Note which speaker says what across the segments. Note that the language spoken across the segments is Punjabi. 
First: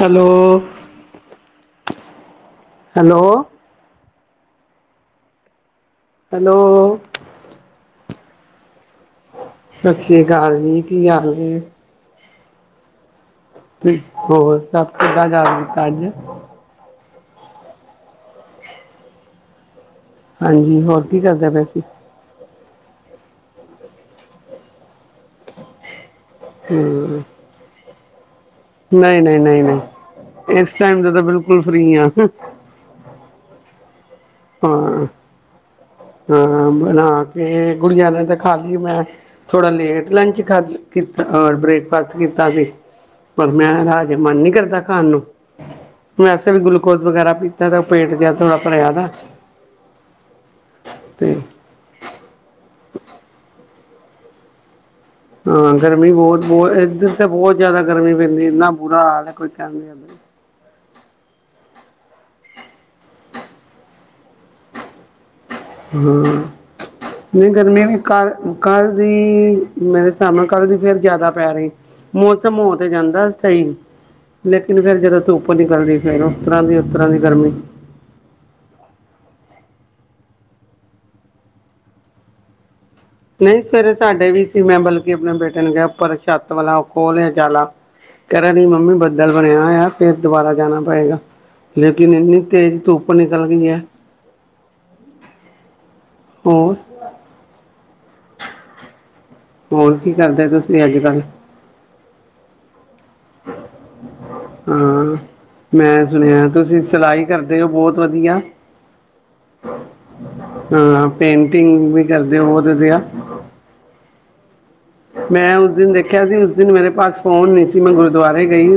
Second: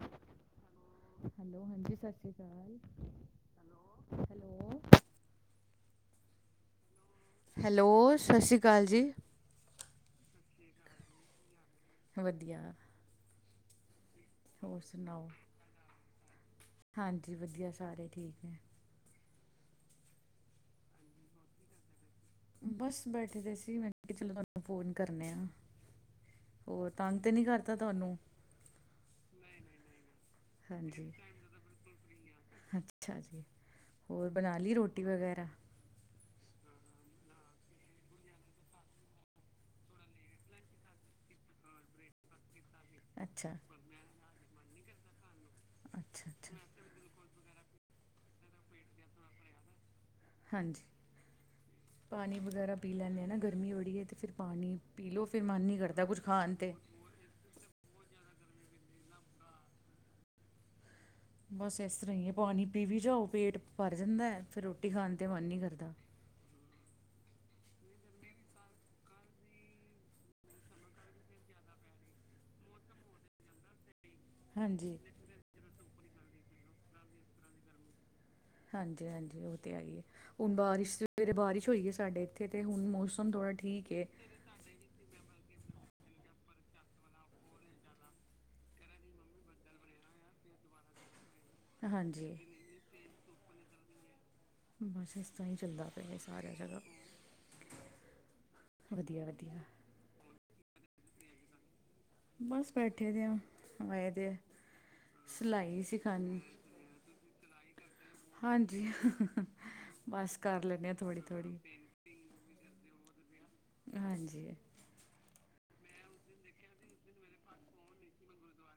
Speaker 1: ਹੈਲੋ!
Speaker 2: ਹੈਲੋ ਹਾਂਜੀ, ਸਤਿ ਸ਼੍ਰੀ ਅਕਾਲ।
Speaker 1: Hello,
Speaker 2: hello, hello
Speaker 1: hello!
Speaker 2: Hello, ਸਤਿ ਸ਼੍ਰੀ ਅਕਾਲ ਜੀ।
Speaker 1: ਸਤਿ ਸ਼੍ਰੀ ਅਕਾਲ ਜੀ, ਕੀ ਹਾਲ ਜੇ?
Speaker 2: ਵਧੀਆ।
Speaker 1: ਤੇ ਹੋਰ ਸਭ ਕਿਦਾ, ਘਰ ਪਰਿਵਾਰ ਚ?
Speaker 2: ਹਾਂਜੀ ਵਧੀਆ, ਸਾਰੇ ਠੀਕ ਨੇ।
Speaker 1: ਹਾਂਜੀ, ਹੋਰ ਕੀ ਕਰਦੇ ਪਏ ਸੀ?
Speaker 2: ਬਸ ਬੈਠੇ ਦੇ ਸੀ, ਮੈ ਕਿਹਾ ਚਲੋ ਤੁਹਾਨੂੰ ਫੋਨ ਕਰਨੇ ਆ। ਹੋਰ ਤੰਗ
Speaker 1: ਹੂੰ,
Speaker 2: ਤੇ ਨਹੀਂ ਕਰਤਾ ਤੁਹਾਨੂੰ?
Speaker 1: ਨਹੀਂ, ਨਹੀਂ, ਨਹੀਂ, ਨਹੀਂ। ਇਸ ਟਾਈਮ
Speaker 2: ਹਾਂਜੀ
Speaker 1: ਚ ਤਾਂ ਬਿਲਕੁਲ ਫ੍ਰਰੀ ਆ।
Speaker 2: ਅੱਛਾ ਜੀ। ਹੋਰ ਬਨਾ ਲਈ ਰੋਟੀ
Speaker 1: ਹਾਂ,
Speaker 2: ਵਗੈਰਾ?
Speaker 1: ਹਾਂ ਬਣਾ ਕੇ, ਗੁੜੀਆਂ ਨੇ ਤੇ ਖਾ ਲਈ ਮੈਂ, ਥੋੜਾ ਲੇਟ ਲੰਚ ਖਾ ਕੀਤਾ ਆਂ ਬ੍ਰੇਕਫਾਸਟ ਕੀਤਾ ਜੇ, ਪਰ
Speaker 2: ਅੱਛਾ
Speaker 1: ਮੈਂ ਰਾਜ, ਫਿਰ ਮਨ ਨੀ ਕਰਦਾ ਖਾਣ ਨੂੰ।
Speaker 2: ਅੱਛਾ
Speaker 1: ਵੈਸੇ
Speaker 2: ਅੱਛਾ
Speaker 1: ਵੀ ਗਲੂਕੋਜ ਵਗੈਰਾ ਪੀਤਾ ਤਾ, ਉਹ ਪੇਟ ਜਿਹਾ ਥੋੜਾ ਭਰਿਆ ਵਾ।
Speaker 2: ਹਾਂਜੀ।
Speaker 1: ਤੇ,
Speaker 2: ਪਾਣੀ ਵਗੈਰਾ ਪੀ ਲੈਂਦੇ ਆ ਨਾ, ਗਰਮੀ ਵੜੀ ਹੈ ਤੇ ਫਿਰ ਪਾਣੀ ਪੀ ਲਓ ਫਿਰ ਮਨ ਨਹੀਂ ਕਰਦਾ ਕੁਛ ਖਾਣ ਤੇ।
Speaker 1: ਇੱਥੇ ਬਹੁਤ ਜ਼ਿਆਦਾ ਗਰਮੀ ਪੈਂਦੀ, ਇੰਨਾ ਬੁਰਾ ਹਾਲ ਏ, ਕੋਈ ਕਹਿਣ ਦੀ ਹੱਦ ਨੀ।
Speaker 2: ਬਸ ਇਸ ਤਰ੍ਹਾਂ ਹੀ ਹੈ, ਪਾਣੀ ਪੀ ਵੀ ਜਾਓ, ਪੇਟ ਭਰ ਜਾਂਦਾ, ਫਿਰ ਰੋਟੀ ਖਾਣ ਤੇ ਮਨ ਨੀ ਕਰਦਾ।
Speaker 1: ਹੂੰ, ਨਹੀਂ ਗਰਮੀਆਂ ਵੀ ਕਾਰ-ਕਾਰ ਵੀ ਮੇਰੇ ਸਾਹਬ ਕੱਲ ਦੀ ਫੇਰ ਜਿਆਦਾ ਪੈ ਰਹੀ। ਮੋਸਮ-ਮੋਸਮ ਹੋ ਤੇ ਜਾਂਦਾ ਸਹੀ। ਲੇਕਿਨ
Speaker 2: ਹਾਂਜੀ
Speaker 1: ਫੇਰ ਜਦੋਂ ਧੁੱਪ ਨਿਕਲਦੀ ਫੇਰ ਉਸ ਤਰ੍ਹਾਂ ਦੀ, ਉਸ ਤਰ੍ਹਾਂ ਦੀ ਗਰਮੀ।
Speaker 2: ਹਾਂਜੀ-ਹਾਂਜੀ ਉਹ ਤੇ ਹੈਗੀਏ ਉਹ ਬਾਰਿਸ਼ ਸਵੇਰੇ ਬਾਰਿਸ਼ ਹੋਈ ਗਈ ਸਾਡੇ ਇੱਥੇ ਤੇ ਹੁਣ ਮੋਸੱਮ
Speaker 1: ਨਈ ਸਵੇਰੇ ਸਾਡੇ ਵੀ ਸੀ ਮੈਂ ਬਲਕਿ ਆਪਣੇ ਬੇਟੇ ਨੂੰ ਕਿਹਾ ਉੱਪਰ ਛੱਤ ਵਾਲਾ ਉਹ ਖੋਲ ਲਿਆ ਜਾਲਾ ਕੇਰਿਆ ਨੀ ਮੰਮੀ ਬੱਦਲ ਬਣਿਆ ਹੋਇਆ ਫਿਰ ਦੁਬਾਰਾ ਜਾਣਾ ਪਏਗਾ। ਲੇਕਿਨ
Speaker 2: ਹਾਂਜੀ
Speaker 1: ਇੰਨੀ ਤੇਜ਼ ਧੁੱਪ ਨਿਕਲ ਗਈ ਹੈ।
Speaker 2: ਬਸ ਇਸ ਤਰ੍ਹਾਂ ਹੀ ਚੱਲਦਾ ਪਿਆ ਜੀ ਸਾਰਾ
Speaker 1: ਹੋਰ
Speaker 2: ਜਗ੍ਹਾ, ਵਧੀਆ-ਵਧੀਆ
Speaker 1: ਹੋਰ ਕੀ ਕਰਦੇ ਤੁਸੀਂ ਅੱਜ-ਕੱਲ੍ਹ?
Speaker 2: ਬਸ ਬੈਠੇ ਦੇ ਆ, ਆਏ ਦੇ ਆ।
Speaker 1: ਹਾਂ
Speaker 2: ਸਿਲਾਈ
Speaker 1: ਮੈਂ
Speaker 2: ਸਿਖਾਣੀ
Speaker 1: ਸੁਣਿਆ ਤੁਸੀਂ ਸਿਲਾਈ ਕਰਦੇ ਹੋ ਬਹੁਤ ਵਧੀਆ
Speaker 2: ਹਾਂਜੀ ਬਸ ਕਰ ਲੈਂਦੇ
Speaker 1: ਹਾਂ-
Speaker 2: ਥੋੜ੍ਹੀ ਥੋੜ੍ਹੀ
Speaker 1: ਪੇਂਟਿੰਗ ਵੀ ਕਰਦੇ ਹੋ ਬਹੁਤ ਵਧੀਆਂ
Speaker 2: ਹਾਂਜੀ।
Speaker 1: ਮੈਂ ਉਸ ਦਿਨ ਦੇਖਿਆ ਸੀ ਉਸ ਦਿਨ ਮੇਰੇ ਪਾਸ ਫੋਨ ਨੀ ਸੀ ਮੈਂ ਗੁਰਦੁਆਰੇ ਗਈ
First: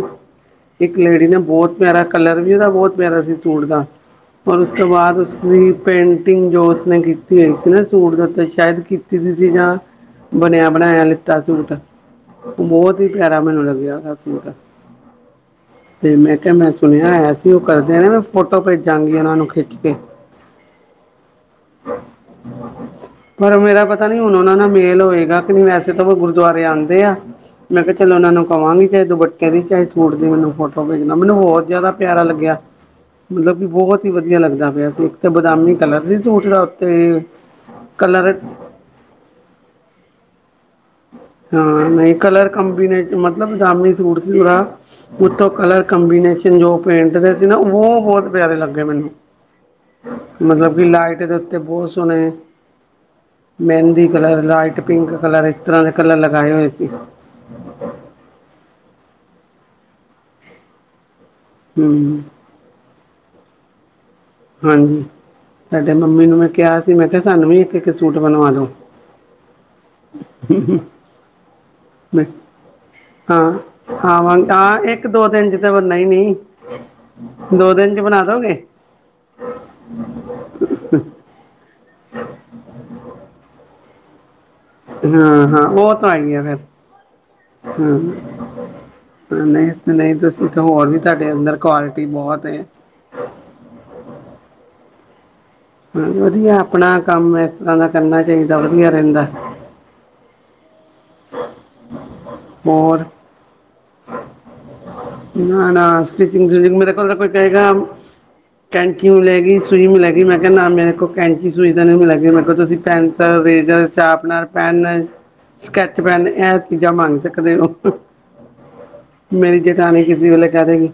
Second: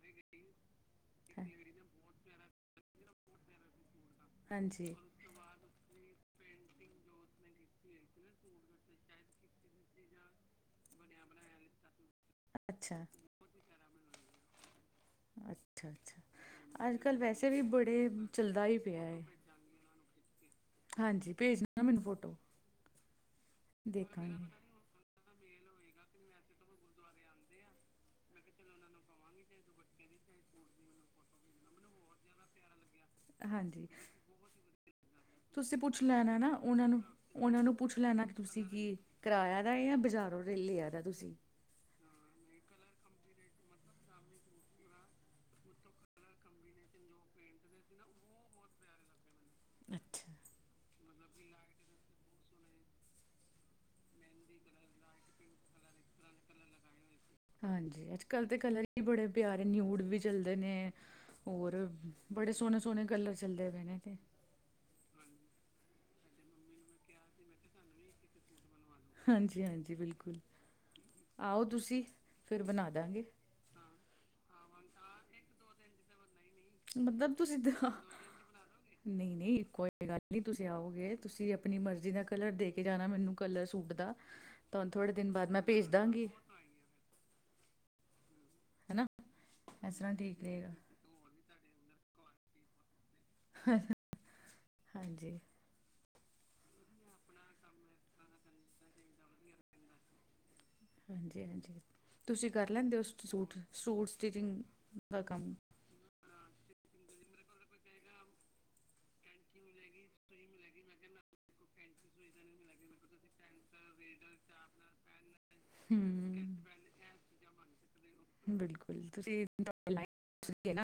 Speaker 1: ਇੱਕ ਲੇਡੀ ਨੇ ਬਹੁਤ ਪਿਆਰਾ ਕਲਰ ਵੀ, ਉਦਾ ਬਹੁਤ ਪਿਆਰਾ ਸੀ ਸੂਟ ਦਾ ਉਸ ਤੋਂ
Speaker 2: ਹਾਂਜੀ
Speaker 1: ਬਾਅਦ ਉਸਦੀ ਪੇਟਿੰਗ ਜੋ ਉਸਨੇ ਕੀਤੀ ਹੋਈ ਸੀ ਨਾ ਸੂਟ ਦਾ ਤਾਂ ਸ਼ਾਇਦ ਕੀਤੀ ਸੀ ਜਾਂ, ਬਣਿਆ ਬਣਾਇਆ ਲਿੱਤਾ ਸੂਟ, ਬਹੁਤ
Speaker 2: ਅੱਛਾ
Speaker 1: ਹੀ ਪਿਆਰਾ ਮੈਨੂੰ ਲੱਗਿਆ ਉਦਾ ਸੂਟ।
Speaker 2: ਅੱਛਾ
Speaker 1: ਤੇ
Speaker 2: ਅੱਛਾ
Speaker 1: ਮੈਂ ਕਿਹਾ ਮੈਂ
Speaker 2: ਅੱਜ
Speaker 1: ਸੁਣਿਆ
Speaker 2: ਕੱਲ੍ਹ
Speaker 1: ਹੋਇਆ
Speaker 2: ਵੈਸੇ
Speaker 1: ਸੀ ਉਹ
Speaker 2: ਵੀ
Speaker 1: ਕਰਦੇ
Speaker 2: ਬੜੇ
Speaker 1: ਨੇ ਮੈਂ ਫੋਟੋ
Speaker 2: ਚੱਲਦਾ ਹੀ ਪਿਆ
Speaker 1: ਭੇਜਾਂਗੀ
Speaker 2: ਹੈ
Speaker 1: ਇਹਨਾਂ ਨੂੰ ਖਿੱਚ ਕੇ।
Speaker 2: ਹਾਂਜੀ! ਭੇਜ ਦੇਣਾ ਮੈਨੂੰ ਫੋਟੋ।
Speaker 1: ਪਰ ਮੇਰਾ ਪਤਾ ਨੀ ਹੁਣ ਉਹਨਾਂ ਨਾਲ ਮੇਲ ਹੋਏਗਾ ਕਿ ਨਈ ਵੈਸੇ ਤਾਂ ਉਹ ਗੁਰਦੁਆਰੇ ਆਉਂਦੇ ਆ ਮੈਂ ਕਿਹਾ ਚਲੋ
Speaker 2: ਦੇਖਾਂਗੇ।
Speaker 1: ਉਹਨਾਂ ਨੂੰ ਕਵਾਂਗੀ ਚਾਹੇ ਦੁੱਪਟੇ ਦੀ, ਚਾਹੇ ਸੂਟ ਦੀ ਮੈਨੂੰ ਫੋਟੋ ਭੇਜਣਾ ਮੈਨੂੰ ਬਹੁਤ ਜ਼ਿਆਦਾ ਪਿਆਰਾ ਲੱਗਿਆ।
Speaker 2: ਪਿਆਰਾ ਲੱਗਿਆ।
Speaker 1: ਮਤਲਬ ਕਿ ਬਹੁਤ ਹੀ ਵਧੀਆ ਲੱਗਦਾ ਪਿਆ ਸੀ ਇੱਕ ਤਾਂ ਬਦਾਮੀ ਕਲਰ ਸੀ ਸੂਟ ਦਾ ਉੱਤੇ
Speaker 2: ਉਨਾਂ ਨੂੰ ਪੁੱਛ ਲੈਣਾ ਕਿ
Speaker 1: ਕਲਰ
Speaker 2: ਤੁਸੀਂ ਕੀ ਕਿਰਾਇਆ ਦਾ ਜਾਂ ਬਾਜ਼ਾਰੋਂ ਲਿਆ ਦਾ ਤੁਸੀਂ।
Speaker 1: ਹਾਂ! ਨਈ ਕਲਰ ਕੰਬੀਨੇਸ਼ਨ ਮਤਲਬ ਬਦਾਮੀ ਸੂਟ ਸੀ ਉਦਾਂ। ਉਤੋਂ ਕਲਰ ਕੰਬੀਨੇਸ਼ਨ ਜੋ ਪੇਂਟ ਦੇ ਸੀ ਨਾ ਉਹ ਬਹੁਤ ਪਿਆਰੇ ਲੱਗੇ ਮੈਨੂੰ।
Speaker 2: ਅੱਛਾ।
Speaker 1: ਹੂੰ ਮਤਲਬ ਕਿ ਲਾਈਟ ਦੇ ਉੱਤੇ ਬਹੁਤ ਸੋਹਣੇ, ਮਹਿੰਦੀ ਕਲਰ, ਲਾਈਟ ਪਿੰਕ ਕਲਰ ਇਸ ਤਰ੍ਹਾਂ ਦੇ ਕਲਰ ਲਗਾਏ ਹੋਏ ਸੀ।
Speaker 2: ਹਾਂਜੀ- ਅਜ-ਕੱਲ੍ਹ ਦੇ ਕਲਰ ਹੀ ਬੜੇ ਪਿਆਰੇ ਨਿਊਡ ਵੀ ਚਲਦੇ ਨੇ, ਹੋਰ
Speaker 1: ਹੂੰ
Speaker 2: ਬੜੇ ਸੋਹਣੇ-ਸੋਹਣੇ ਕਲਰ ਚੱਲਦੇ ਪਏ ਨੇ ਇਹ ਤੇ
Speaker 1: ਹਾਂਜੀ, ਸਾਡੇ ਮੰਮੀ ਨੂੰ ਮੈਂ ਕਿਹਾ ਸੀ ਮੈਂ ਕਿਹਾ ਸਾਨੂੰ ਵੀ ਇੱਕ, ਇੱਕ ਸੂਟ ਬਣਵਾ ਦੋ।
Speaker 2: ਹਾਂਜੀ-ਹਾਂਜੀ ਬਿਲਕੁਲ, ਆਓ ਤੁਸੀਂ ਫਿਰ ਬਣਾ ਦਾਂਗੇ
Speaker 1: ਹਾਂ-ਹਾਂ ਵਾਂ ਹਾਂ ਇੱਕ-ਦੋ ਦਿਨ 'ਚ ਤੇ ਬਣਨਾ ਨੀ।
Speaker 2: ਮਤਲਬ ਤੁਸੀਂ ਨਈ-ਨਈ ਕੋਈ ਗੱਲ ਨੀ ਤੁਸੀਂ ਆਓਗੇ ਤੁਸੀਂ ਆਪਣੀ ਮਰਜ਼ੀ ਦਾ ਕਲਰ ਦੇ ਕੇ ਜਾਣਾ ਮੈਨੂੰ। ਕਲਰ ਸੂਟ ਦਾ ਤੁਹਾਨੂੰ ਥੋੜੇ ਦਿਨ ਬਾਅਦ ਮੈਂ
Speaker 1: ਹਾਂ-ਹਾਂ
Speaker 2: ਭੇਜ
Speaker 1: ਉਹ ਤਾਂ
Speaker 2: ਦਾਂਗੀ
Speaker 1: ਆਈ ਆ ਫੇਰ, ਹੂੰ।
Speaker 2: ਹੈਨਾ ਇਸ
Speaker 1: ਨਈ-ਨਈ
Speaker 2: ਤਰ੍ਹਾਂ ਠੀਕ
Speaker 1: ਤੁਸੀਂ ਕਹੋ
Speaker 2: ਰਹੇਗਾ
Speaker 1: ਹੋਰ ਵੀ ਤੁਹਾਡੇ ਅੰਦਰ ਕੁਆਲਿਟੀ ਬਹੁਤ ਐ।
Speaker 2: ਹਾਂਜੀ
Speaker 1: ਹਾਂਜੀ-ਵਧੀਆ ਆਪਣਾ ਕੰਮ ਇਸ ਤਰ੍ਹਾਂ ਦਾ ਕਰਨਾ ਚਾਹੀਦਾ ਵਧੀਆ ਰਹਿੰਦਾ।
Speaker 2: ਹਾਂਜੀ-ਹਾਂਜੀ ਤੁਸੀਂ ਕਰ ਲੈਂਦੇ ਹੋ
Speaker 1: ਹੋਰ
Speaker 2: ਸੂਟ-ਸੂਟ ਸਟਿਚਿੰਗ ਦਾ ਕੰਮ
Speaker 1: ਨਾ ਨਾ ਸਟੀਿਚਿੰਗ ਮੇਰੇ ਕੋਲ ਕੋਈ ਕਹੇਗਾ [unintelligible] ਕੈਂਚੀ ਵੀ ਲੈਗੀ ਸੂਈ ਵੀ ਲੈਗੀ ਮੈਂ ਕਿਹਾ ਨਾ ਮੇਰੇ ਕੋ ਕੈਂਚੀ ਸੂਈ ਤਾਂ ਨਹੀਂ ਮਿਲੇਗੀ ਮੈਂ ਕੋਲ ਤੁਸੀਂ pen eraser sharpener pen sketch pen ਐਹ
Speaker 2: ਹੂੰ
Speaker 1: ਚੀਜ਼ਾਂ ਮੰਗ ਸਕਦੇ ਹੋ
Speaker 2: ਬਿਲਕੁਲ ਤੁਸੀਂ
Speaker 1: ਮੇਰੀ ਜਿ
Speaker 2: ਤੁਹਾਡੀ
Speaker 1: ਨਹੀਂ [unintelligible] ਕਿਸੇ ਵੇਲੇ ਕਹਿ
Speaker 2: ਦੂਸਰੀ ਹੈ ਨਾ
Speaker 1: ਦੇਗੀ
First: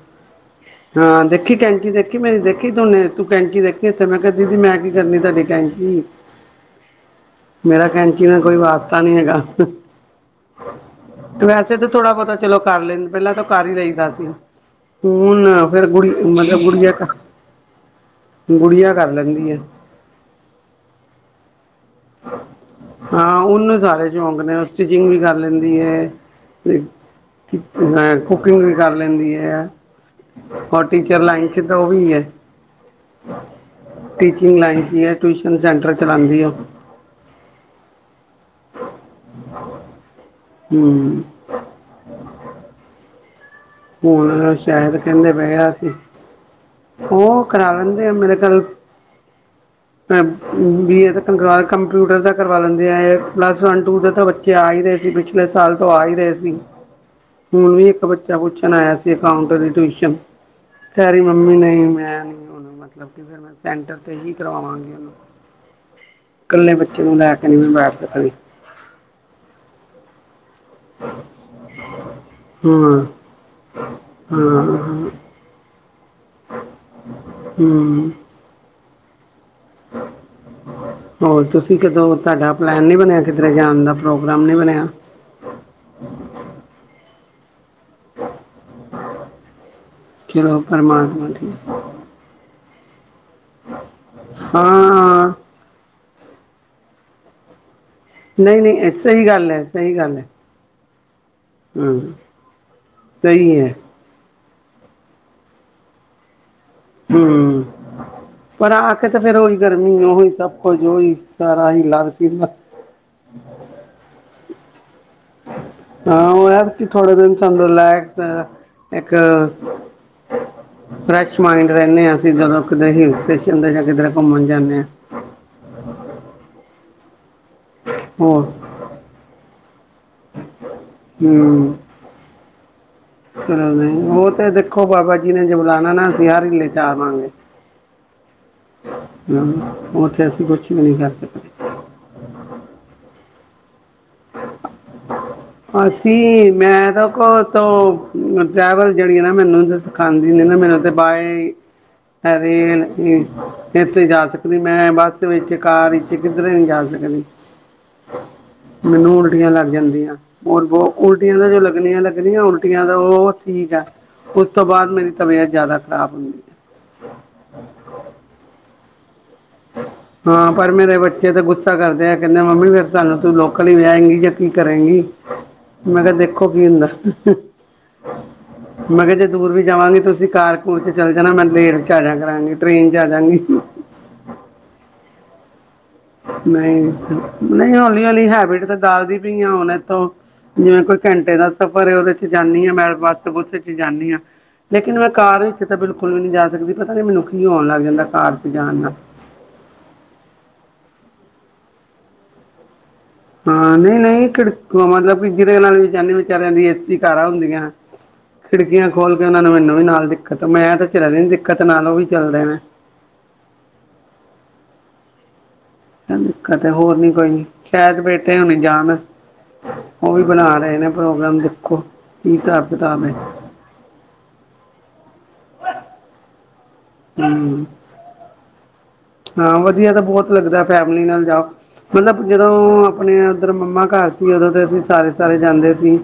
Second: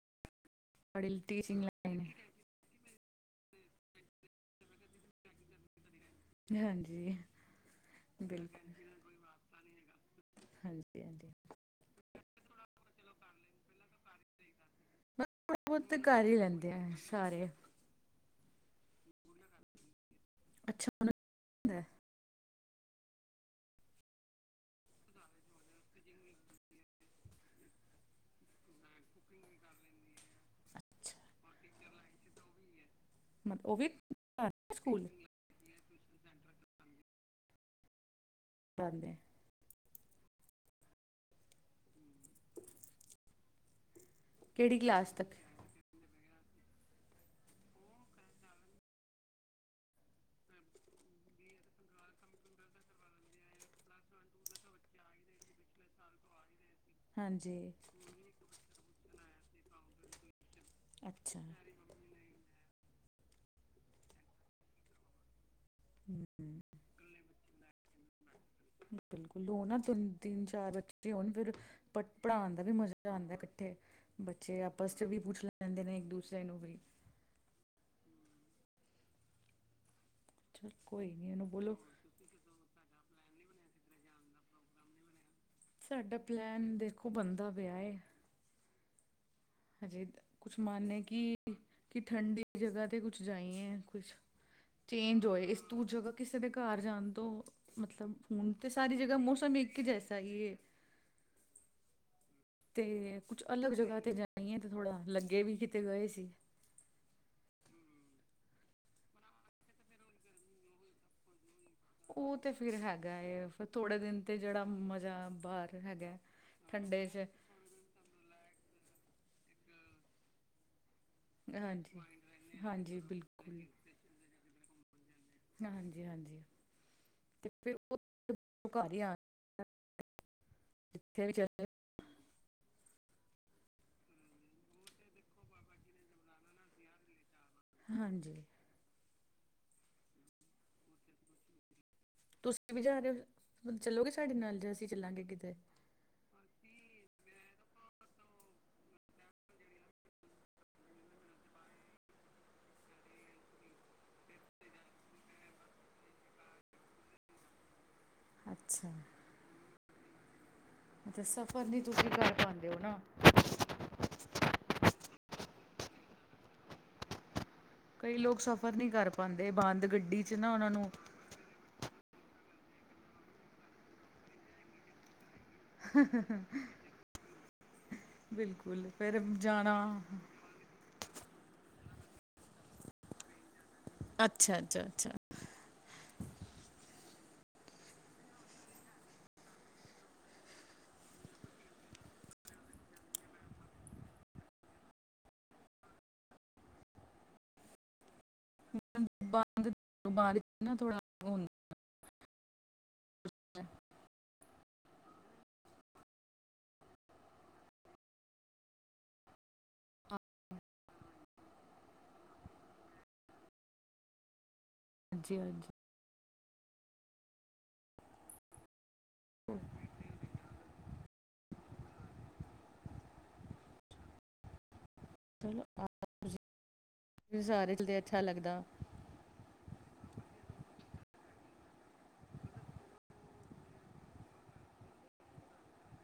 Speaker 2: ਤੁਹਾਡੀ
Speaker 1: ਹਾਂ ਦੇਖੀ
Speaker 2: ਟੀਚਿੰਗ
Speaker 1: ਕੈ ਕੈਂਚੀ
Speaker 2: ਲਾਈਨ
Speaker 1: ਦੇਖੀ ਮੇਰੀ ਦੇਖੀ ਤੂਨੇ ਤੂੰ ਕੈਂਚੀ ਦੇਖੀ ਇੱਥੇ ਮੈਂ ਕਿਹਾ ਦੀਦੀ ਮੈਂ ਕੀ ਕਰਨੀ ਤੁਹਾਡੀ ਕੈਂਚੀ
Speaker 2: ਹੈ। ਹਾਂਜੀ
Speaker 1: ਮੇਰਾ ਕੈਂਚੀ ਨਾ ਕੋਈ
Speaker 2: ਬਿਲਕੁਲ
Speaker 1: ਵਾਸਤਾ ਨੀ ਹੈਗਾ
Speaker 2: ਹਾਂਜੀ ਹਾਂਜੀ
Speaker 1: ਤੇ ਵੈਸੇ ਤਾਂ ਥੋੜਾ ਬਹੁਤਾ ਚਲੋ ਕਰ ਲੈਣ ਪਹਿਲਾਂ ਤਾਂ ਕਰ ਹੀ ਲਈਦਾ ਸੀ
Speaker 2: ਬਸ
Speaker 1: ਹੁਣ
Speaker 2: ਥੋੜ੍ਹਾ ਬਹੁਤ
Speaker 1: ਫੇਰ
Speaker 2: ਤਾਂ
Speaker 1: ਗੁੜੀ
Speaker 2: ਕਰ ਹੀ
Speaker 1: ਮਤਲਬ
Speaker 2: ਲੈਂਦੇ ਆ
Speaker 1: ਗੁੜੀਆਂ ਖ
Speaker 2: ਸਾਰੇ
Speaker 1: ਗੁੜੀਆਂ ਕਰ ਲੈਂਦੀ ਐ
Speaker 2: ਅੱਛਾ ਉਹਨਾਂ ਦਾ
Speaker 1: ਹਾਂ ਉਹਨੂੰ ਸਾਰੇ ਸ਼ੌਂਕ ਨੇ ਸਟਿਚਿੰਗ ਵੀ ਕਰ ਲੈਂਦੀ ਐ ਤੇ ਕੁਕਿੰਗ ਵੀ ਕਰ ਲੈਂਦੀ ਐ ਔਰ ਟੀਚਰ ਲਾਈਨ ਸਿੱ [unintelligible] ਉਹ ਵੀ ਹੈ
Speaker 2: ਮਤਲਬ ਉਹ ਵੀ ਘਰ
Speaker 1: ਟੀਚਿੰਗ ਲਾਈਨ ਚ ਹੀ
Speaker 2: ਸਕੂਲ
Speaker 1: ਹੈ ਟਿਊਸ਼ਨ ਸੈਂਟਰ ਚਲਾਂਦੀ ਐ ਉਹ
Speaker 2: ਬਦੇ [unintelligible]
Speaker 1: ਹਾਂ [inaudible] ਹਮ ਹੁਣ
Speaker 2: ਕਿਹੜੀ
Speaker 1: ਸ਼ਾਇਦ
Speaker 2: ਕਲਾਸ
Speaker 1: ਕਹਿੰਦੇ
Speaker 2: ਤੱਕ
Speaker 1: ਪਏ ਅਸੀ ਉਹ ਕਰਾ ਲੈਂਦੇ ਆ ਮੇਰੇ ਕਲ
Speaker 2: [inaudible]
Speaker 1: [unintelligible] ਬੀਏ ਦਾ [unintelligible] ਕੰਪਿਊਟਰ ਦਾ ਕਰਵਾ ਲੈਂਦੇ ਆ ਪਲੱਸ ਵਨ ਟੂ ਦਾ ਤਾਂ ਬੱ ਚੇ ਆ ਹੀ ਰਹੇ ਸੀ ਪਿਛਲੇ ਸਾਲ ਤੋਂ ਆ ਹੀ ਰਹੇ ਸੀ
Speaker 2: ਹਾਂਜੀ
Speaker 1: ਸ਼ਨ ਆਇਆ ਸੀ ਅਕਾਊਂਟਰ ਵਾਲੀ ਟਿਊਸ਼ਨ ਕਹਿ ਰੀ
Speaker 2: ਅੱਛਾ
Speaker 1: ਮੰਮੀ ਨਹੀਂ ਨੀ ਮੈਂ ਉਹਨੂੰ ਮਤਲਬ ਕਿ ਫ ਮੈਂ [unintelligible] ਸੈਂਟਰ ਤੇ ਹੀ ਕਰਵਾਵਾਂਗੀ
Speaker 2: ਹਮ [unintelligible]
Speaker 1: ਕਲੇ ਬੱਚੇ ਨੂੰ ਲੈਕੇ ਨੀ ਮੈਂ ਬੈਠ ਸਕਦੀ
Speaker 2: ਬਿਲਕੁਲ ਓਹ ਨਾ ਤਿੰਨ [unintelligible] ਤਿੰਨ ਚਾਰ ਕੀਤੀ ਹੋਣ ਫਿਰ ਪ ਪੜ੍ਹਾਉਣ ਦਾ ਵੀ
Speaker 1: ਹਾਂ
Speaker 2: ਮਜ਼ਾ ਆਂਦਾ ਇਕੱਠੇ
Speaker 1: ਹਾਂ
Speaker 2: ਬੱਚੇ ਆਪਸ ਚ
Speaker 1: ਹਾਂ,
Speaker 2: ਵੀ ਪੁੱਛ ਲੈ ਦੇ ਨੇ ਇੱਕ ਦੂਸਰੇ ਨੂੰ ਵੀ
Speaker 1: ਹਮ
Speaker 2: ਚਲ ਕੋਈ ਨੀ
Speaker 1: ਹੋਰ
Speaker 2: ਇਹਨੂੰ ਬੋਲੋ
Speaker 1: ਤੁਸੀਂ ਕਦੋਂ ਤੁਹਾਡਾ ਪਲੈਨ ਨੀ ਬਣਿਆ ਕਿਧਰੇ ਜਾਣ ਦਾ ਪ੍ਰੋਗਰਾਮ ਨੀ ਬਣਿਆ
Speaker 2: ਸਾਡਾ ਪਲੈਨ ਦੇਖੋ ਬੰਦਾ ਪਿਆ ਐ ਹਜੇ ਕੁਛ
Speaker 1: ਚਲੋ
Speaker 2: ਮਾਨੇ
Speaker 1: ਪਰਮਾਤਮਾ
Speaker 2: ਕੀ
Speaker 1: ਠੀਕ
Speaker 2: ਕਿ ਠੰਡੀ ਜਗਾ ਤੇ ਕੁਛ ਜਾਈਏ ਕੁਛ ਚੇਂਜ
Speaker 1: ਹਾਂ
Speaker 2: ਹੋਏ ਇਸ ਦੂੰ ਜਗ੍ਹਾ ਕਿਸੇ ਦੇ ਘਰ ਜਾਣ ਤੋਂ ਮਤਲਬ ਹੁਣ
Speaker 1: ਨਹੀਂ
Speaker 2: ਤਾਂ
Speaker 1: ਨਹੀਂ ਇਹ
Speaker 2: ਸਾਰੀ ਜਗ੍ਹਾ
Speaker 1: ਸਹੀ ਗੱਲ
Speaker 2: ਮੌਸਮ
Speaker 1: ਹੈ
Speaker 2: ਇੱਕ ਹੀ ਜੈਸਾ ਹੀ ਹੈ
Speaker 1: ਹਮ
Speaker 2: ਤੇ ਕੁਛ ਅਲੱਗ ਜਗ੍ਹਾ ਤੇ ਜਾਈਏ ਤੇ ਥੋੜ੍ਹਾ ਲੱਗੇ ਵੀ ਕਿਤੇ ਗਏ ਸੀ
Speaker 1: ਹਮ ਪਰ ਆ ਕੇ ਤੇ ਫੇਰ ਉਹੀ ਗਰਮੀ ਉਹੀ ਸਭ ਕੁਝ ਉਹੀ ਸਾਰਾ ਹੀ ਲੱਗ ਸੀ
Speaker 2: ਉਹ ਤੇ ਫੇਰ ਹੈਗਾ ਐ ਥੋੜੇ ਦਿਨ ਤੇ ਜਿਹੜਾ ਮਜ਼ਾ ਬਾਹਰ ਹੈਗਾ
Speaker 1: ਹਾਂ ਉਹ ਹੈ ਕਿ
Speaker 2: ਠੰਡੇ
Speaker 1: ਥੋੜੇ
Speaker 2: ਚ
Speaker 1: ਦਿਨ ਸਾਨੂੰ ਰਿਲੈਕਸ ਲਾਇਕ ਇੱਕ ਸ ਮਾਈਂਡ
Speaker 2: ਹਾਂਜੀ,
Speaker 1: ਰਹਿੰਦੇ ਹਾਂ ਅਸੀਂ ਜਦੋਂ ਕਿਤੇ
Speaker 2: ਹਾਂਜੀ
Speaker 1: ਹਲ
Speaker 2: ਬਿਲਕੁਲ
Speaker 1: ਸਟੇਸ਼ਨ ਦੇ ਜਾਂ ਕਿਧਰ ਘੁੰਮਣ ਜਾਂਦੇ ਹਾਂ
Speaker 2: ਹਾਂਜੀ ਹਾਂਜੀ ਤੇ ਫਿਰ [unintelligible]
Speaker 1: ਹੋਰ
Speaker 2: ਤ ਘਰ ਹੀ ਆ ਜਿੱਥੇ ਵੀ [unintelligible]
Speaker 1: ਚ ਨਹੀਂ ਉਹ ਤੇ ਦੇਖੋ ਬਾਬਾ ਜੀ ਨੇ ਜ ਬਲਾਣਾ ਨਾ ਅਸੀਂ ਹਰ ਹੀਲੇ ਚ ਆਵਾਂਗੇ
Speaker 2: ਹਾਂਜੀ
Speaker 1: ਹਮ ਉੱਥੇ ਅਸੀਂ ਕੁਛ ਵੀ ਨਹੀਂ ਕਰ ਸਕਦੇ
Speaker 2: ਤੁਸੀਂ ਵੀ ਜਾ ਰਹੇ ਹੋ ਹੁਣ ਚੱਲੋਗੇ ਸਾਡੇ ਨਾਲ ਜ ਅਸੀਂ ਚੱਲਾਂਗੇ ਕਿਤੇ
Speaker 1: ਅਸੀਂ ਮੈਂ ਤਾਂ ਕੋ ਤੋਂ ਟਰੈਵਲ ਜਿਹੜੀ ਨਾ ਮੈਨੂੰ ਖਾਂਦੀ ਨੇ ਨਾ ਮੈਨੂੰ ਤੇ ਬਾਏ ਹੈਰੇ ਇੱਥੇ ਜਾ ਸਕਦੀ ਮੈਂ ਬੱਸ ਵਿੱਚ ਕਾਰ ਵਿੱਚ ਕਿੱਧਰੇ ਨੀ ਜਾ ਸਕਦੀ।
Speaker 2: ਅੱਛਾ।
Speaker 1: ਮੈਨੂੰ ਉਲਟੀਆਂ ਲੱਗ ਜਾਂਦੀਆਂ। ਹੋਰ ਬ
Speaker 2: ਮਤਲਬ
Speaker 1: ਉਲਟੀਆਂ ਦਾ ਜੋ
Speaker 2: ਸਫ਼ਰ ਨਹੀਂ
Speaker 1: ਲੱਗਣੀਆਂ
Speaker 2: ਤੁਸੀਂ ਕਰ
Speaker 1: ਲੱਗਣੀਆਂ
Speaker 2: ਪਾਉਂਦੇ ਹੋ
Speaker 1: ਉਲਟੀਆਂ ਦਾ
Speaker 2: ਨਾ।
Speaker 1: ਉਹ ਠੀਕ ਆ ਉਸ ਤੋਂ ਬਾਅਦ ਮੇਰੀ ਤਬੀਅਤ ਜ਼ਿਆਦਾ ਖ਼ਰਾਬ ਹੁੰਦੀ।
Speaker 2: ਕਈ ਲੋਕ ਸਫ਼ਰ ਨਹੀਂ ਕਰ ਪਾ ਬਾਂਦੇ
Speaker 1: ਹਾਂ ਪਰਮੇਰੇ ਬੇ ਤਾਂ ਗੁੱਸਾ ਕਰਦੇ ਆ ਕਹਿੰਦੇ ਮੰਮੀ ਫੇਰ ਸਾਨੂੰ ਤੂੰ ਲੋਕਲ ਹੀ ਵਿਆਏਂਗੀ ਜਾਂ ਕੀ ਕਰੇਗੀ। ਮੈਂ ਕਿਹਾ ਦੇਖੋ ਕੀ ਹੁੰਦਾ।
Speaker 2: ਬਿਲਕੁਲ
Speaker 1: ਮੈਂ ਕਿਹਾ
Speaker 2: ਫਿਰ
Speaker 1: ਜੇ ਦੂਰ ਵੀ
Speaker 2: ਜਾਣਾ
Speaker 1: ਜਾਵਾਂਗੇ ਤੁਸੀਂ ਕਾਰ ਸਕੂਲ 'ਚ ਚੱਲ ਜਾਣਾ ਮੈਂ ਟਰੇਨ 'ਚ ਆ ਜਾਆ ਕਰਾਂਗੀ ਟ੍ਰੇਨ 'ਚ ਆ ਜਾਂਵਗੀ।
Speaker 2: ਅੱਛਾ ਅੱਛਾ ਅੱਛਾ।
Speaker 1: ਨਹੀਂ ਨਹੀਂ ਹੌਲੀ ਹੌਲੀ ਹੈਬਿਟ ਤੇ ਡਾਲਦੀ ਪਈ ਆ ਹੁਣ ਇੱਥੋਂ ਜਿਵੇਂ ਕੋਈ ਘੰਟੇ ਦਾ ਸਫ਼ਰ ਉਹਦੇ ਚ ਜਾਂਦੀ ਹਾਂ ਮੈਂ ਬਸ ਬੂਸ ਚ ਜਾਂਦੀ ਹਾਂ। ਲੇਕਿਨ ਮੈਂ ਕਾਰ ਵਿੱਚ ਤਾਂ ਬਿਲਕੁਲ ਵੀ ਨਹੀਂ ਜਾ ਸਕਦੀ ਪਤਾ ਨੀ ਮੈਨੂੰ ਕੀ ਹੋਣ ਲੱਗ ਜਾਂਦਾ ਕਾਰ ਚ ਜਾਣ ਨਾਲ।
Speaker 2: ਬੰਦ ਬਾਅਦ ਨਾ ਥੋੜਾ ਹ [unintelligible]
Speaker 1: ਹਾਂ ਨਹੀਂ ਨਹੀਂ ਘੜਕੂ ਮਤਲਬ ਕਿ ਜਿਹਦੇ ਨਾਲ ਵੀ ਜਾਨੀ ਵਿਚਾਰਿਆਂ ਦੀ ਏਸੀ ਕਾਰਾਂ ਹੁੰਦੀਆਂ ਖਿੜਕੀਆਂ ਖੋਲ ਕੇ ਉਹਨਾਂ ਨੂੰ ਮੈਨੂੰ ਵੀ ਨਾਲ ਦਿੱਕਤ ਮੈਂ ਤਾਂ ਝਲਦੀ ਦਿੱਕਤ ਨਾਲ ਉਹ ਵੀ ਚੱਲਦੇ ਨੇ
Speaker 2: ਹਾਂਜੀ ਹਾਂਜੀ।
Speaker 1: ਐ ਦਿਕਤ ਏ ਹੋਰ ਨੀ ਕੋਈ ਸ਼ਾਇਦ ਬੇਟੇ ਹੋਣੇ ਜਾਣ। ਉਹ ਵੀ ਬਣਾ ਰਹੇ ਨੇ ਪ੍ਰੋਗਰਾਮ ਦੇਖੋ ਕੀ ਹਿਸਾਬ ਕਿਤਾਬ ਏ
Speaker 2: ਚਲੋ
Speaker 1: ਹੂੰ
Speaker 2: ਰ ਤਾਂ ਅੱਛਾ ਲੱਗਦਾ [unintelligible]
Speaker 1: ਹਾਂ ਵਧੀਆ ਤਾਂ ਬੋਤ ਲੱਗਦਾ ਫੈਮਿਲੀ ਨਾਲ ਜਾਓ। ਮਤਲਬ ਜਦੋਂ ਆਪਣੇ ਉੱਧਰ ਮੰਮਾ ਘਰ ਸੀ। ਉਦੋਂ ਤਾਂ ਅਸੀਂ ਸਾਰੇ ਸਾਰੇ ਜਾਂਦੇ ਸੀ।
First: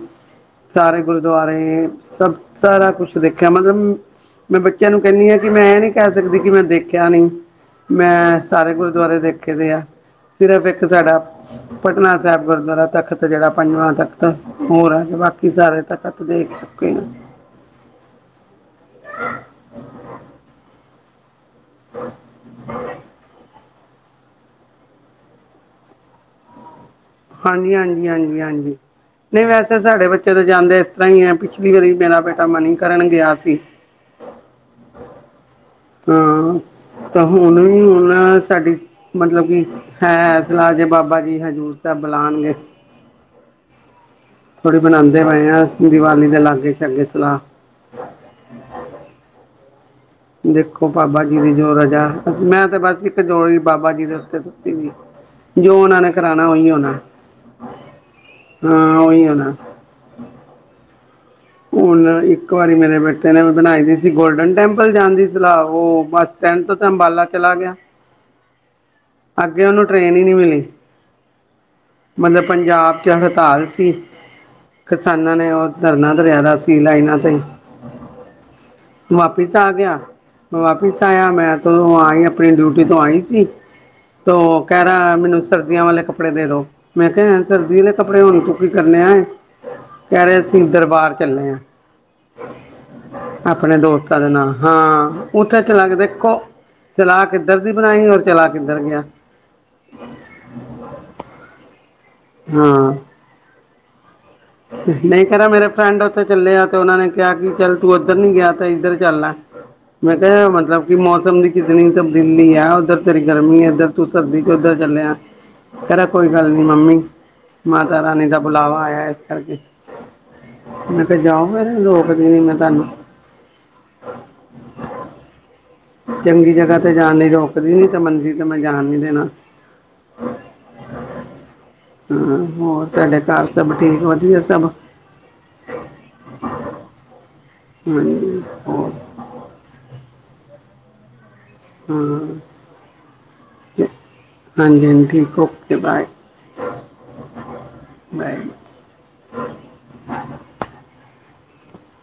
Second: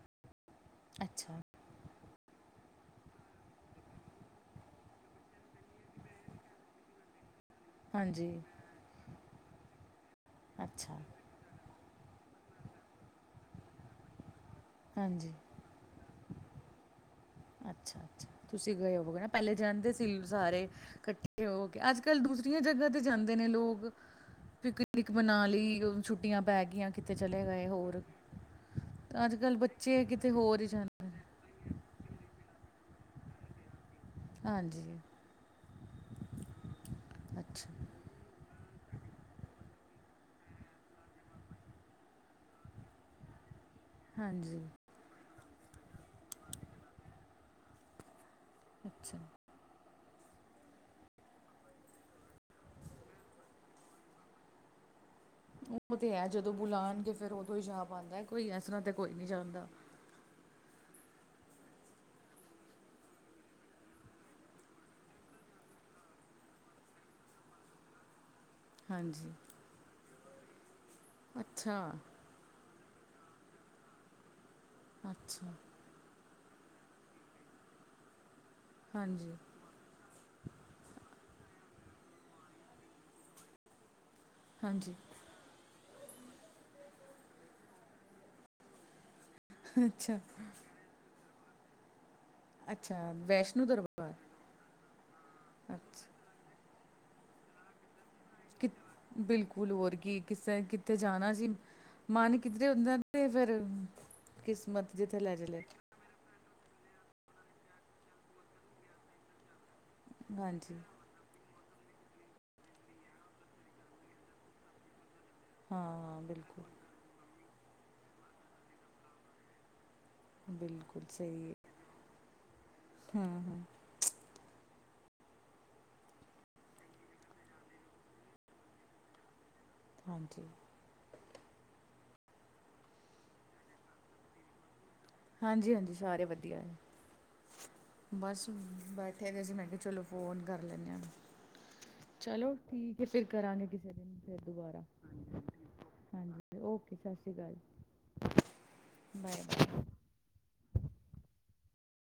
Speaker 1: ਸਾਰੇ
Speaker 2: ਅੱਛਾ
Speaker 1: ਗੁਰਦੁਆਰੇ ਸਭ ਸਾਰਾ ਕੁਛ ਦੇਖਿਆ। ਮਤਲਬ ਮੈਂ ਬੱਚਿਆਂ ਨੂੰ ਕਹਿੰਦੀ ਹਾਂ ਕਿ ਮੈਂ ਇਹ ਨੀ ਕਹਿ ਸਕਦੀ ਕਿ ਮੈਂ ਦੇਖਿਆ ਨਹੀਂ।
Speaker 2: ਹਾਂਜੀ
Speaker 1: ਮੈਂ ਸਾਰੇ ਗੁਰਦੁਆਰੇ ਦੇਖੇ ਦੇ ਆ। ਸਿਰਫ ਇੱਕ
Speaker 2: ਅੱਛਾ
Speaker 1: ਸਾਡਾ ਪਟਨਾ ਸਾਬ ਗੁਰਦੁਆਰਾ ਤਖਤ ਜਿਹੜਾ ਪੰਜਵਾਂ ਤਖਤ ਹੋਰ ਆ ਕੇ
Speaker 2: ਹਾਂਜੀ
Speaker 1: ਬਾਕੀ ਸਾਰੇ ਤਖਤ ਦੇਖ ਚੁੱਕੇ ਆ।
Speaker 2: ਅੱਛਾ ਅੱਛਾ ਤੁਸੀਂ ਗਏ ਹੋਵਗੇ ਨਾ ਪੈਲੇ ਜਾਂਦੇ ਸੀ ਸਾਰੇ ਇਕੱਠੇ ਹੋ ਕੇ ਅੱਜ ਕੱਲ ਦੂਸਰੇ ਕਿੰਨੀਆਂ ਜਗ੍ਹਾ ਤੇ ਜਾਂਦੇ ਨੇ ਲੋਕ ਪਿਕਨਿਕ ਮਨਾ ਲਈ ਛੁੱਟੀਆਂ ਪੈ ਗਈਆਂ। ਕਿਤੇ ਚਲੇ ਗਏ
Speaker 1: ਹਾਂਜੀ
Speaker 2: ਹੋਰ
Speaker 1: ਹਾਂਜੀ ਹਾਂਜੀ ਹਾਂਜੀ
Speaker 2: ਅੱਜ
Speaker 1: ਨਹੀਂ
Speaker 2: ਕੱਲ
Speaker 1: ਵੈਸੇ
Speaker 2: ਬੱਚੇ
Speaker 1: ਸਾਡੇ
Speaker 2: ਕਿਤੇ
Speaker 1: ਤਾਂ
Speaker 2: ਹੋਰ ਹੀ
Speaker 1: ਇਸ
Speaker 2: ਜਾਂਦੇ।
Speaker 1: ਹੀ ਹੈ ਪਿਛਲੀ ਵਾਰੀ ਮੇਰਾ ਬੇਟਾ ਮਨੀ ਕਰਨ ਗਿਆ ਸੀ।
Speaker 2: ਹਾਂਜੀ।
Speaker 1: ਹਾਂ ਤਾਂ ਹੁਣ
Speaker 2: ਅੱਛਾ
Speaker 1: ਹੀ ਹੁਣ ਸਾਡੀ ਮਤਲਬ ਕਿ ਹੈ ਸਲਾਹ ਜੇ ਬਾਬਾ ਜੀ ਹਜ਼ੂਰ ਸਾਬ ਬੁਲਾਣਗੇ।
Speaker 2: ਹਾਂਜੀ
Speaker 1: ਥੋੜ੍ਹੀ ਬਨਾਦੇ ਪਏ ਹ ਦੀਵਾਲੀ ਦੇ ਲਾਗੇ ਸ਼ਾਗੇ ਸਲਾਹ
Speaker 2: ਅੱਛਾ
Speaker 1: ਦੇਖੋ ਬਾਬਾ ਜੀ ਦੀ ਜੋ ਰਜਾ, ਮੈਂ ਤੇ ਬਸ ਇੱਕ ਡੋਰੀ ਬਾਬਾ ਜੀ ਦੇ ੳਤੇ ਤੇ ਵੀ
Speaker 2: ਉਹ ਤੇ ਹੈ ਜਦੋਂ ਬੁਲਾਉਣਗੇ ਫੇਰ ਉਦੋਂ ਹੀ ਜਾ ਪਾੰਦਾ ਕੋਈ ਇਸ ਤਰ੍ਹਾਂ ਤੇ
Speaker 1: ਹਾਂ
Speaker 2: ਕੋਈ ਨਹੀਂ
Speaker 1: ਉਹੀ ਹੋਣਾ
Speaker 2: ਜਾਦਾ
Speaker 1: ਹੁਣ ਇੱਕ ਵਾਰੀ ਮੇਰੇ ਬੇਟੇ ਨੇ ਬਣਾਈ ਦੀ ਸੀ ਗੋਲਡਨ ਟੈਂਪਲ ਜਾਣ ਦੀ ਸਲਾਹ ਉਹ ਬਸ ਟੈਟ ਤੇ ਅੰਬਾਲਾ ਚਲਾ ਗਿਆ
Speaker 2: ਹਾਂਜੀ
Speaker 1: ਅੱਗੇ ਉਹਨੂੰ ਟ੍ਰੇਨ ਈ ਨੀ ਮਿਲੀ
Speaker 2: ਅੱਛਾ
Speaker 1: ਮਤਲਬ ਪੰਜਾਬ ਚ ਹੜਤਾਲ ਸੀ, ਕਿਸਾਨਾਂ ਨੇ
Speaker 2: ਅੱਛਾ
Speaker 1: ਉਹ ਧਰਨਾ ਧਰੇਆ ਦਾ ਸੀ ਲਾਈਨਾਂ ਤੇ
Speaker 2: ਹਾਂਜੀ
Speaker 1: ਵਾਪਿਸ ਆ ਗਿਆ ਵਾਪਿਸ ਆਇਆ ਮੈਂ ਤਾਂ ਆਈ ਆਪਣੀ ਡਿਊਟੀ ਤੋਂ ਆਈ ਸੀ ਤੋ ਕਹਿ
Speaker 2: ਹਾਂਜੀ
Speaker 1: ਰਿਹਾ ਮੈਨੂੰ ਸਰਦੀਆਂ ਵਾਲੇ ਕੱਪੜੇ ਕੱਪੜੇ ਦੇ ਦੋ ਮੈਂ ਕਿਹਾ ਸਰਦੀ ਦੇ ਕੱਪੜੇ ਹੁਣ ਤੂ ਕੀ ਕਰਨੇ ਆ
Speaker 2: ਅੱਛਾ
Speaker 1: ਕਹਿ ਰਿਹਾ ਸੀਂ ਦਰਬਾਰ ਚੱਲੇ ਆ
Speaker 2: ਅੱਛਾ ਵੈਸ਼ਨੋ
Speaker 1: ਆਪਣੇ ਦੋਸਤ
Speaker 2: ਦਰਬਾਰ
Speaker 1: ਚਲਨਾ ਹਾਂ ਉੱਥੇ ਚਲਾਗੇਂ
Speaker 2: ਅੱਛਾ
Speaker 1: ਦੇਖੋ ਸਲਾਹ ਕਿੱਧਰ ਦੀ ਬਣਾਈ ਔਰ ਚਲਾ
Speaker 2: ਕਿ
Speaker 1: ਕਿੱਧਰ ਗਿਆ
Speaker 2: ਬਿਲਕੁਲ ਹੋਰ ਕੀ ਕਿਸੇ ਕਿਥੇ ਜਾਣਾ ਸੀ ਮਨ ਕਿੱਧਰੇ
Speaker 1: ਹਾਂ
Speaker 2: ਹੁੰਦਾ ਤੇ ਫੇਰ
Speaker 1: ਨਹੀਂ ਕਰਾ ਮੇਰੇ ਫਰੈਂਡ ਔਥੇ ਚੱਲਿਆ ਤੇ ਉਹਨਾ ਨੇ ਕਿਹਾ ਕਿ ਚੱਲ ਤੂੰ ਉੱਧਰ ਨੀ ਗਿਆ ਤੇ ਇੱਧਰ ਚੱਲ ਲੈ ਮੈਂ ਕਿਹਾ
Speaker 2: ਹਾਂਜੀ
Speaker 1: ਮਤਲਬ ਕਿ ਮੌਸਮ ਦੀ ਕਿਤਨੀ ਤਬਦੀਲੀ ਆ ਉੱਧਰ ਤੇਰੀ ਗਰਮੀ ਇੱਧਰ ਤੂੰ ਸਰਦੀ ਚ ਉੱਧਰ ਚੱਲਿਆ ਕਹ ਰਿਆ
Speaker 2: ਹਾਂ
Speaker 1: ਕੋਈ ਗੱਲ ਨੀ
Speaker 2: ਬਿਲਕੁਲ
Speaker 1: ਮੰਮੀ ਮਾਤਾ ਰਾਣੀ ਦਾ ਬੁਲਾਵਾ ਆਇਆ ਇਸ ਕਰਕੇ
Speaker 2: ਬਿਲਕੁਲ
Speaker 1: ਮੈਂ ਕਿਹਾ ਜਾਓ ਫੇਰ ਰੋਕਦੀ ਨੀ ਮੈਂ ਤੁਹਾਨੂੰ
Speaker 2: ਹਮ ਹਮ
Speaker 1: ਚੰਗੀ ਜਗ੍ਹਾ ਤੇ ਜਾਣ ਲਈ ਮੈਂ ਰੋਕਦੀ ਨੀ ਤੇ ਮੰਨਦੀ ਤੇ ਮੈਂ ਜਾਣ ਨੀ ਦੇਣਾ
Speaker 2: ਹਾਂਜੀ
Speaker 1: ਹਾਂ ਹੋਰ ਤੁਹਾਡੇ ਘਰ ਸਭ ਠੀਕ ਵਧੀਆ ਸਭ
Speaker 2: ਹਾਂਜੀ ਹਾਂਜੀ ਸਾਰੇ ਵਧੀਆ ਏ
Speaker 1: ਹਾਂਜੀ
Speaker 2: ਬਸ
Speaker 1: ਹੋਰ
Speaker 2: ਬ ਕਹਿੰਦੇ ਸੀ ਮੈਂ ਕਿਹਾ ਚਲੋ ਫੋਨ ਕਰ ਲੈਂਨੇ ਆ
Speaker 1: ਹਾਂ
Speaker 2: ਚਲੋ ਠੀਕ ਏ ਫਿਰ ਕਰਾਂਗੇ
Speaker 1: ਹਾਂਜੀ
Speaker 2: ਕਿਸੇ ਦਿਨ ਫਿਰ ਦੁਬਾਰਾ
Speaker 1: ਹਾਂਜੀ ਠੀਕ ਓਕੇ ਬਾਏ
Speaker 2: ਹਾਂਜੀ ਓਕੇ ਸਤਿ ਸ਼੍ਰੀ ਅਕਾਲ
Speaker 1: ਬਾਏ
Speaker 2: ਬਾਏ ਬਾਏ